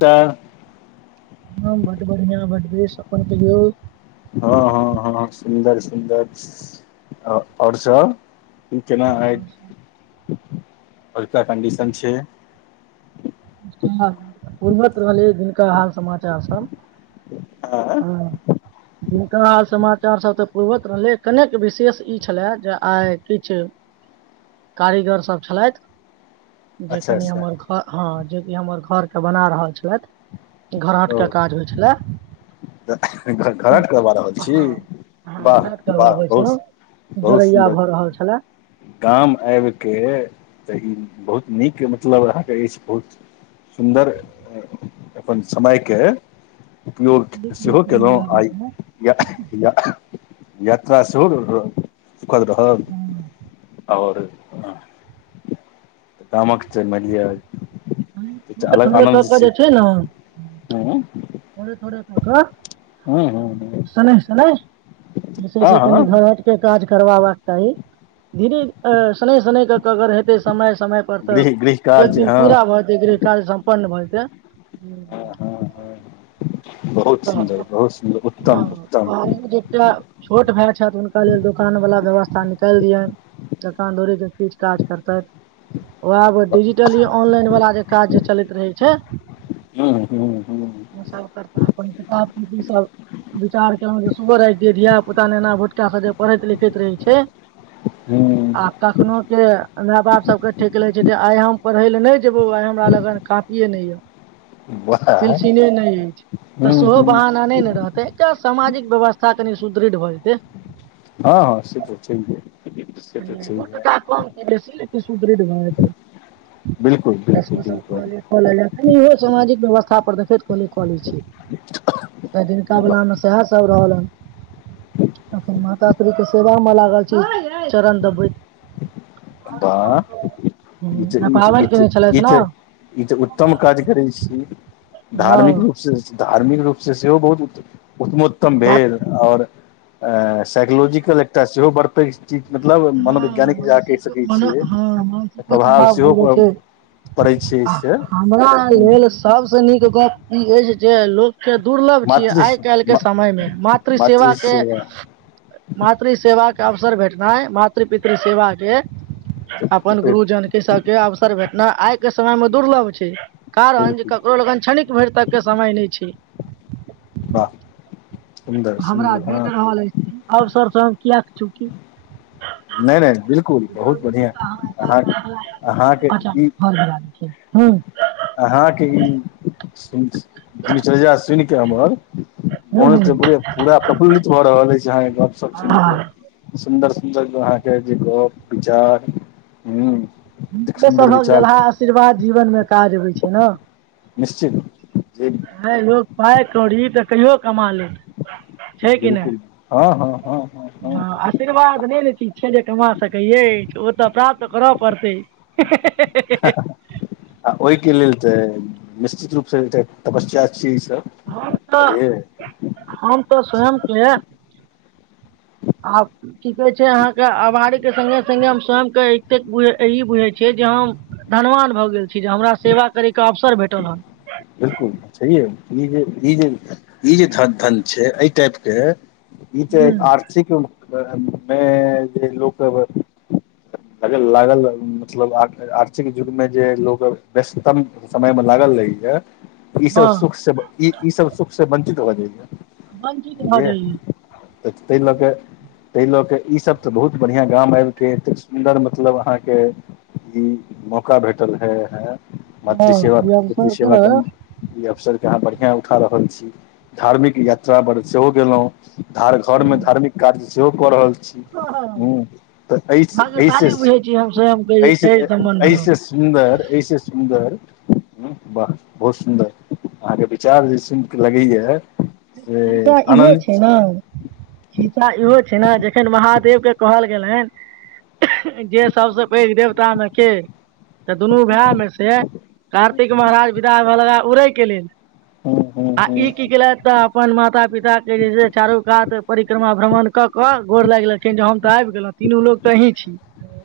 तऽ हँ बढ़ बढ़िआँ बढ़ अपन कहिये हँ हँ हँ सुन्दर सुन्दर आ ओर सब कि केना आइ आजका कंडीशन छै कीपूर्त रहलै जिनका हाल समाचार सब आँ जिनका हाल समाचारसभ तऽ पूर्वत रहलै कनेक विशेष ई छलए जे आइ किछु [inaudible] कारीगर सब छलैयथ जे अच्छा कनि अच्छा हमर घर हँ जेकि हमर घरके बना छेलैथ घर हटके काज होइ छलै [unintelligible] घर हट करबा रहल छी हँ वाह घरहट वाह करबाबै बहुत छलौं सुन्दर बहुत जोरैया सुन्दर भऽ रहल छलए गाम आबि कऽ तऽ ई बहुत नीक मतलब अहाँके अछि बहुत नीक सुन्दर अपन समयके उपयोग बेबे सेहो केलहुँ लागल आइ छियाइ ने [unintelligible] यात्रा सेहो रोऽ रोऽ कर दहर और ह तमक मध एकटा थोड़े अलस थोड़े कऽ आनन्द कऽ छै जे ने हऽ थोड़े थोड़े क क हूँ हूँ सन्य सन्य जै सैय हँ से कनी हँ घर हट के काज करवाबा चाही धीरे शन सन क क अगर हेतै समय समय पर गृह गृह तऽ एक कार्य दिन हँ पूरा भऽ गृह कार्य सम्पन्न भऽ जेतै हँ हँ हँ बहुत [inaudible] सुन्दर बहुत सुन्दर उत्तम छोट उत्तम भाय छथि हुनका लेल दोकान वला व्यवस्था निकैल दिया दोकान दौड़ी के किछ काज कत्ताथ ओहाडिजिटली ऑनलाइन वला जे काज जे चलैत रहै छै हूँ हूँ हूँ ओ सब करता अपन किताब कॉपी सब विचार केलहुं जे सुबह द [unintelligible] धिया पुता नेना भुटका स जे पढ़ैत लिखैत रहै छै हू आ कखनो के माय बाप सब के ठक ले छै जे आइ हम पढ़े ले नहि जेबौ आइ हमरा लगन काँपीए नैय य [inaudible] वाह पिल्सीने नैय अछि तऽ हूँ सेहो हूँ बहान आने ने रहतै क सामाजिक व्यवस्था कनि सुदृढ़ भऽ जेतै हा हा से तऽ छै दू टका कम बेसी इ सुदृढ़ भ जेते बिल्कुल [unintelligible] बिल्कुल बिल्कुल इहे सामाजिक व्यवस्था पर देखैत कहलिए कऽ लै छियै तेय दिनकाबला वाह मे सएह सब रहल हन अखन माता श्री के सेवा में लागल छी चरण दबइत वाह हू ई तऽ आड ई पावैन तऽ कने ई छलैथ ने तऽ ई तऽ उत्तम काज करै छी हँ धार्मिक रूप से धार्मिक रूपसँ सेहो बहुत उत्तमोत्तम भेल आओर साइकोलॉजिकल एकटा सेहो बड़ पैघ जी मतलब हँ मनोवैज्ञानिक जै अहाँ कह सकै छियै छै तऽ प्रभाव बड्ड सेहो दूर छै पड़ै छै से हमरा लैल सबसँ नीक गप ई अछि जे लोक के दुर्लभ छियै मातृ आइ काल्हि के समय मे मातृ सेवा के मातृ सेवा के अवसर भेटनाइ मातृ पितृ सेवाे के अपन गुरुजनक के सबके अवसर भेटना आइ के समय मे दुर्लभ छै कारण जे बिलकुल ककरो लगन छ्षणिक भरि तक के समय नइ छै वाह सुन्दर हमरा सुन्दर भेट हँ रहल अछि ओर सर सर हम किए चुकि नहि नहि बिलकुल बहुत बढ़िआँ अहाँ अहाँके [unintelligible] [unintelligible] अहाँ के ई सुन दिनचर्या सुनि कऽ हमर मन पूरा प्रफुल्लित भऽ रहल अछय अहा के गप सब सुन ह के सुन्दर सुन्दर क अहाँके जे गप विचार हू ऐत सभव जलहा आशीर्वाद जीवन मे काज भय छै न निश्चित जे ह लोग पाइ कौड़ी तऽ कहियो कमा ले बिलकुल हँ हँ हँ हँ आशीर्वाद नय ले छी छै जे कमा सकै अछि ओ तऽ प्राप्त करऽ पड़तै आ ओहिके लेल तऽ निश्चित रूप से एकटा तपस्या छियै ई सभ हम तऽ हम तऽ स्वयं छै आ की कहै छै अहाँ के आभारी के सगे संगे हम साम के एतेक बुझे छियै जे हम धनवान भऽ गेल छी जे हमरा सेवा करैके अवसर भेटल ह छै ई जे ई जे ई जे ध धन छै एहि टाइप के ई जे हूँ आर्थिक मे जे लोक सब लागल मतलब आर्थिक युगमे जे लोक व्यस्ततम समय मे लागल रहै छै ई सब हँ सुख से ई ई सब सुख से वंचित भ वंचित भऽ जाइय जाइयै [unintelligible] तइ लके तइ लऽ कऽ ईसभ तऽ बहुत बढ़िआं गाम आबिके एत सुन्दर मतलब अहाँके ई मौका भेटल है है हँ मातृ सेेवा ई पितृ अवसर सेवा के करन ई अवसर के अहाँ बढ़िआँ उठा रहल छी धार्मिक यात्रा बर सेहो गलोय धार घर मे हँ धार्मिक काज्् सेहो कऽ रहल छी हँ ह तऽ एहि एहिऐसे भाग्यशाली बुझै छी हम स्वयं के एहिस एहि सम्बन्ध मे एहिऐसे सुन्दर ऐसे सुन्दर वाह बहुत सुन्दर अहाँके विचार जे सुनिके लगैया हिनका इहो छै न शीसा इहो छै ने जखन महादेव के कहल गेलेन जे सब से पहले देवता मे के तऽ दुनू भाय मे से कार्तिक महाराज विदा होऽ लगा उड़ै के लेल हँ हू हू ता अपन माता पिता के जे छै चारू कात परिक्रमा भ्रमण क के गोर लाग गेलखिन जे हम ते आबि गेलउ तीनू लोक तऽ अहीं छी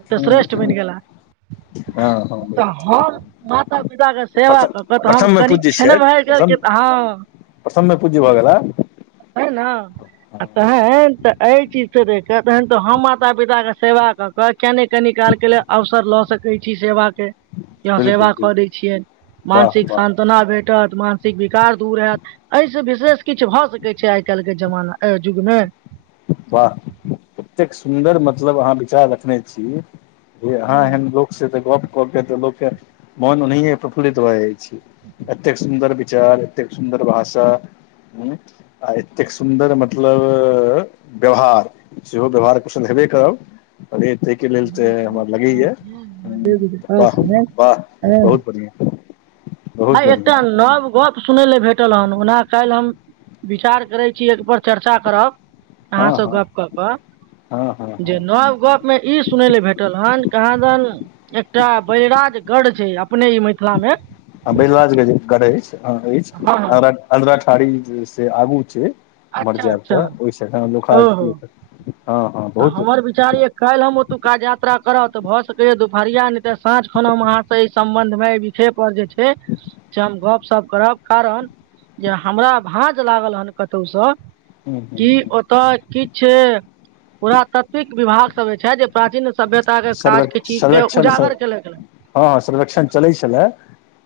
तऽ हूँ श्रेष्ठ बनि हूँ गेला हँ हँ तऽ हम माता पिता के सेवा प्रथम क कह तऽ हम प्रथममे कनि छनबय स तऽ हँ प्रसन पूजी भ गेल [unintelligible] न तहैन तऽ एहि चीज से देख कऽ तहन तऽ हम माता पिता कऽ सेवा कऽ कऽ कि नै कनि काल केँ लेल अवसर लऽ सकै छी सेवा केँ कि हऽ बिलकुल सेवा बिलकुल कऽ दै छियैन वाह मानसिक वाह संताना भेटत मानसिक विकार दूर हैत यै स विशेष किछ भऽ सकै छै आइ काइल केँ जमाना युग में वाह एतेक सुन्दर मतलब अहाँ विचार रखने छी जे अहाँ एहन लोक से तऽ गप कऽ के तऽ लोक केँ मोन ओनाहिये प्रफुल्लित भऽ जाय छै एते कऽ सुन्दर विचार एते कऽ सुन्दर भाषा हुं आ एते कऽ सुन्दर मतलब व्यवहार सेहो व्यवहार कुशल हेबे करब अरे तैयकेँ लेल तऽ हमर लगै यऽ हु वाह वाह बहुत बढ़िआ आइ एकटा नव गप सुनै लऽ भेटल हन ओना काइल हम विचार करै छी एक बेर चर्चा करब अहाँ हँ स हँ गप कऽ कऽ हँ हँ जे हँ नव गप में ई सुनै लऽ भेटल हन कहाँ दन एकटा बैराजगढ़ छै अपने ई मिथिला में बैलाजगज गढ़ एछ आ एछ हँ हँ अंधेरठाारी से आगू छै उम्हर अच्छा जैब अच्छा तऽ [unintelligible] ह लोका ओहो हँ तऽ बहुत हमर बि चार ए काइल हम ओतुका यात्रा करब तऽ भऽ सकैए दुपहरिया नै तऽ साँझ खन हम अहाँ स एहि सम्बन्ध में पीठे पर जे छै से हम गपशप करब कारण जे हमरा भाँज लागल हेन कतौ स हूँ की हूँ ओ तऽ किछ पुरातात्विक विभाग सभ जे छै जे प्राचीन सभ्यता केँ सर्वे काज केँ चीज केँ सर्वेक्षण सँ उजागर केलके हँ संरक्षण चलै छलै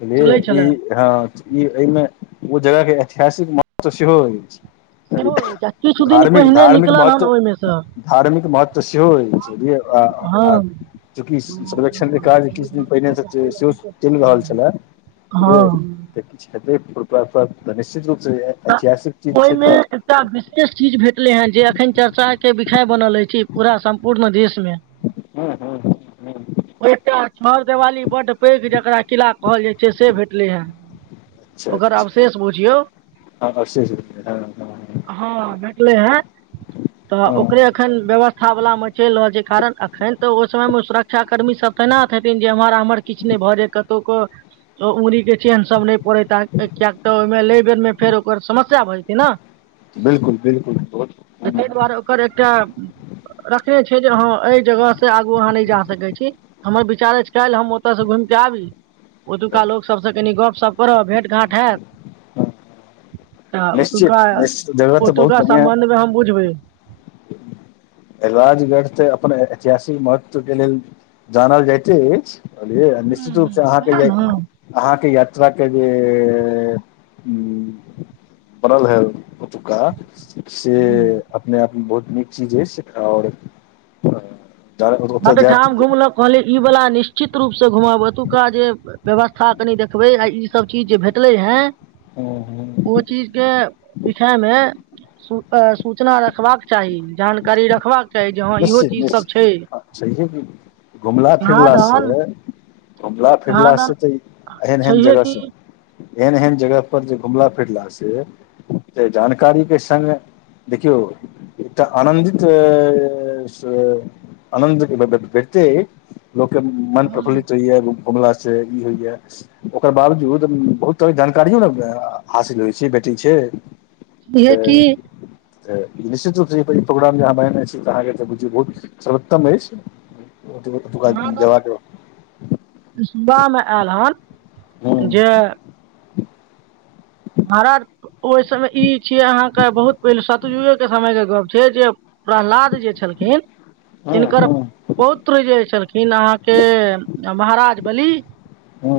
[inaudible] बुझलिए छलै की छलै हँ ई यै में ओ जगह केँ ऐतिहासि कऽ महत्व सेहो ऐछ सेहो ऐछ किछु दिन पहिने धार्मिक निकलल हन महत्व ओइमे स धार्मिक महत्व सेहो ऐछ हँ [unintelligible] चूँकि सर्वेक्षण कऽ काज किछ दिन पहिने स सेहो चैल रहल छलै हँ तऽ किछ [unintelligible] निश्चित रूप से जे है हऽ [inaudible] ओई में एकटा विशेष चीज भेटलै हँ जे एखन चर्चा केँ विषय बनल ऐछ पूरा सम्पूर्ण देश में [unintelligible] ओ एकटा छहरदेवाली बड्ड पैघ जकरा किला कहल जाइ छै से भेटलै है ओकर अवशेष बुझियौ हऽ अशेष [unintelligible] ह भेटलै है तऽ ओकरे हँ एखन व्यवस्था वला में चल रहल छै कारण अखन तऽ ओइ समय में सुर क्षा कर्मी सभ तेनात हेथिन जे एम्हर आम्हर किछ नै भऽ जाय कतौ कऽ ओ उंगुरी केँ चेहन सब नै पड़े ता कऽकियक तऽ ओइ में ले बेर में ओकर समस्या भऽ जेतै न बिल्कुल बिल्कुल [unintelligible] ओ एकटा [inaudible] रखने छै जे हऽ ए जगह से आगू अहाँ नै जा सकै छी हमर विचार ऐछ काइल हम ओत से घुम कऽ आबी ओतुका लोक सब स कनि गपशप करब भेंट घांट हैत तऽ [inaudible] निश्चित ओतुका निश्चित जगह तऽ बहुत ओतुका बढ़िआ सम्बन्धमे हम बूछबै राजगढ़ तेऽ अपन ऐतिहासिक महत्व के लेल जानल जायइते अछि बुझलियै हूँ निश्चित हूँ रूप से अहाँके वएह इआई ने अहाँके यात्राके जेऽ हूँ पड़ल है ओतुका स से अपने आपमे बहुत नीक चीज अछि आओर अ बड ठाम घुमलौ कहलिय ई वाला निश्चित रूपसँ घुमब ओतुका जे। व्यवस्था कनि देखबै आ ईसब चीज जे भेटलै हेँ। हूँ हूँ ओ चीज के विषय मे- सू सूचना रखबाक चाही जानकारी रखबाक- चाही जे हँ इहो निश्चित चीज सब छै निश्चित छैहे कि घुमला कहाँ फिरला दन से- घुमला कहाँ फिरला से दन तऽ ई एहन एहन छैहे जगह कि स एहन एहन जगह पर जे घुमला फिरला से से जानकारी के संग देखियौ एकटा आनन्दितय [unintelligible] लोकके मन हँ प्रफुल्लित होइया घुमला से ई होईया ओकर बावजूद बहुत तरह जानकारियो ने हासिल होइ छै भेटै छै। छैहे तै कि निश्चिरुप स प्रोग्रामके [unintelligible] बुझियौ बहुत सरओत्तम अछि ओतबो कहाँ दन सुबामे आयल ह हन जे- महाराज ओई समय ई छिय अहाँके बहुत पहिल सतुजुगेके समयके गप्प छीयै जे- प्रह्लाद जे छलखिन। हँ तिनकर हँ। पौत्र जे छलखिन अहाँके महाराज बलि। ह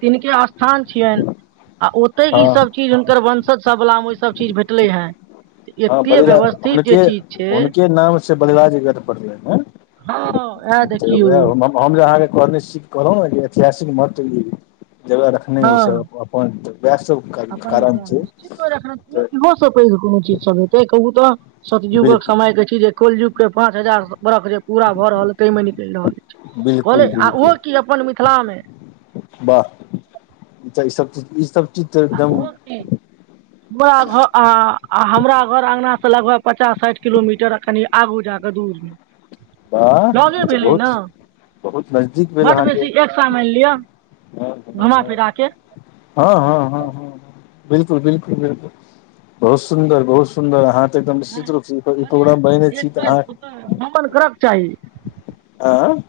तिनके स्थान छियनि आ ओ- तै हँ ईसब चीज हुनकर वंशज सबला मे ओहिसब चीज भेटलै हें। हँ बलिराज हुनके हुनके नाम से बलिराज ग पड़लनि हें हँ अएह देखियौ। हम जे अहाँके कहने सीख कहलौं ने जे ऐतिहासिक महत्व ई जगह रखने अई ई सब हँ अपन को त व। [unintelligible] अपन मिथिला निश्चित [unintelligible] इहो सब पैघ कोनो चीज सब हेतै कहू तऽ सतयुगक बिलकुल समय के छै जे। कल युग के पाँच हजार बरख जे पूरा भऽ रहल तै मे निकलि रहल अछि। कहलै बिलकुल आ ओहो बिलकुल की अपन मिथिला मे। वाह ई त सब त ई सब- आ ओहो कि। ह। [unintelligible] हमरा घर आ हमरा घर अङ्गना स लगभग पचास साठि किलोमीटर कनि आगू जाकऽ दूरमे। बाह लगे ई त भेलै ने बहुत बहुत नजदीक भेल अहाँके। सा मानि लिअ घुमा फिरा के। हँ हँ हँ हँ हँ बिल्कुल बिल्कुल बिल्कुल बहुत सुन्दर बहुत सु सुन्दर अहाँतऽ एकम आँय निश्चित रूप स प्रोग्राम अछी तऽ अहाँ। भ्रमन करक चाही। आँय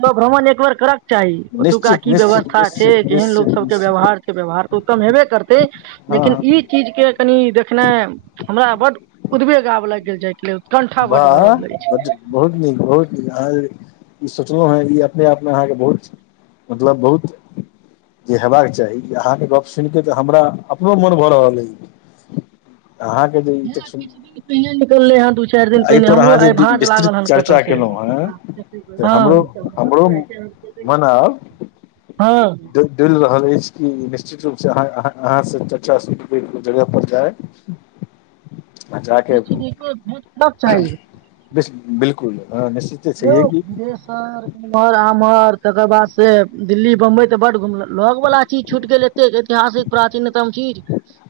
उमरो भ्रमण एक बेर कर के चाही ओतुका निश्चित की निश्चित व्यवस्था छै निश्चित केहन निश्चित लोक सब के निश्चित व्यवहार- व्यवहार तऽ उत्तम हेबे करतै हँ लेकिन हँ ई- चीज के कनि देखनाइ हमरा बड उदबेगाब लाग गेल जाय के लेल- कण्ठा बड वाह भरल ऐछ बड बहुत नीक बहुत नीक अहाँ ई सोचलो हेँ ई अपने आपमे अहाँके बहुत मतलब बहुत जे हेबाक चाही अहाँके गप सुनिके तऽ हमरा अपनो मन भऽ रहल ऐइ अहाँ यहै किछ दिन पेहने निकलले हैं दू चार चार दिन पहिने एहिपर हमरो अहाँ जे आइ भाँज विस्तृत लागल हन कत चर्चा से केलहुँ हेँ हँ मनाब हँ चइल रहल ऐछ कि नि्चित [unintelligible] रूप से अहा अहा अहाँसे [unintelligible] जगह पर जाय निश्चित देखो बहुत बिलकुल निश्चित यौ विदेशसर उम्हर आम्हर तकर बाद से दिल्ली बम्बई तऽ बड घुमल लग वला चीज छुट गेले ऐतिहासिक प्राचीनतम चीज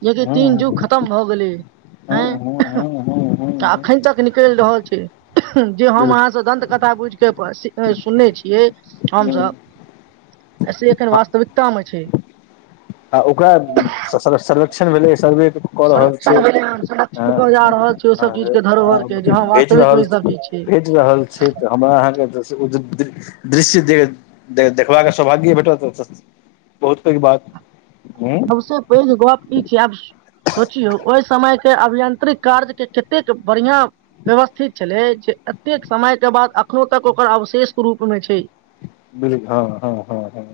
यदि हँ तीन जुग हँ खतम भऽ गेली अऐ अखन तक निकेल रहल छै जे हम अहाँ सब दत कथा बुझके सुनने छियै हमस बिल्कुल एसे एखन वास्तविकता मे छै आ ओकरा सर्वेकक्षण भेलै सर्वे कऽ रहल संरक्षण छै भेलै हँ [unintelligible] जा रहल छी ओ सब हँ चीज के धरोहर के जे हँ भेज वास्तविक रहल मे ई सब चीज छै भेज रहल छै तऽ हमरा अहाँके [unintelligible] दृश्य देखबाक सौभाग्य भेटत बहुत पैघ बात हूँ सबसे पैघ गप ई छै आब सोचियौ ओय समयके अभियंत्रिक कार्यके कतेक बढ़िआँ व्यवस्थित छलै जे एतेक समयके बाद एखनो तक ओकर अवशेष रूपमे छैए हँ हँ हँ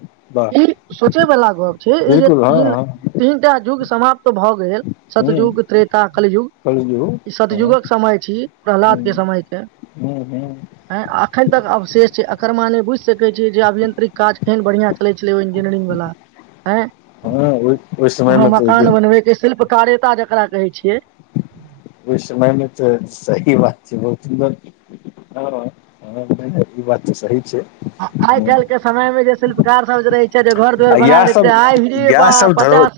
ई सोचे वाला गप छै ई जे बाहबिलकुल हँ हँ तीन टा युग समाप्त भऽ गेल हँ सतयुग त्रेता कलयुग कलियौ ई हँ सतयुगक समय छी प्रह्लाद के समय के हू आँ अखन तक अवशेष छै एकर माने बुझ सैत छियै जे अभियंत्रिक काज केहन बढ़िआँ चलै छलै ओ इंजीनियरिंग वला आँए हँ ओय वहाँ मकान बनवे के शिल्पकार्यता जकरा कहे छियै ओय समय मे तऽ सही बात छै बहुत सुन्दर हँ हँ ई बात तऽ सी छै आइ कैल के समय मे जे शिल्पकार सब जे रहै छै जे घर दुआर आ बनाके इएह रेखते सब आहिरे इएह सब बाप धरो पचास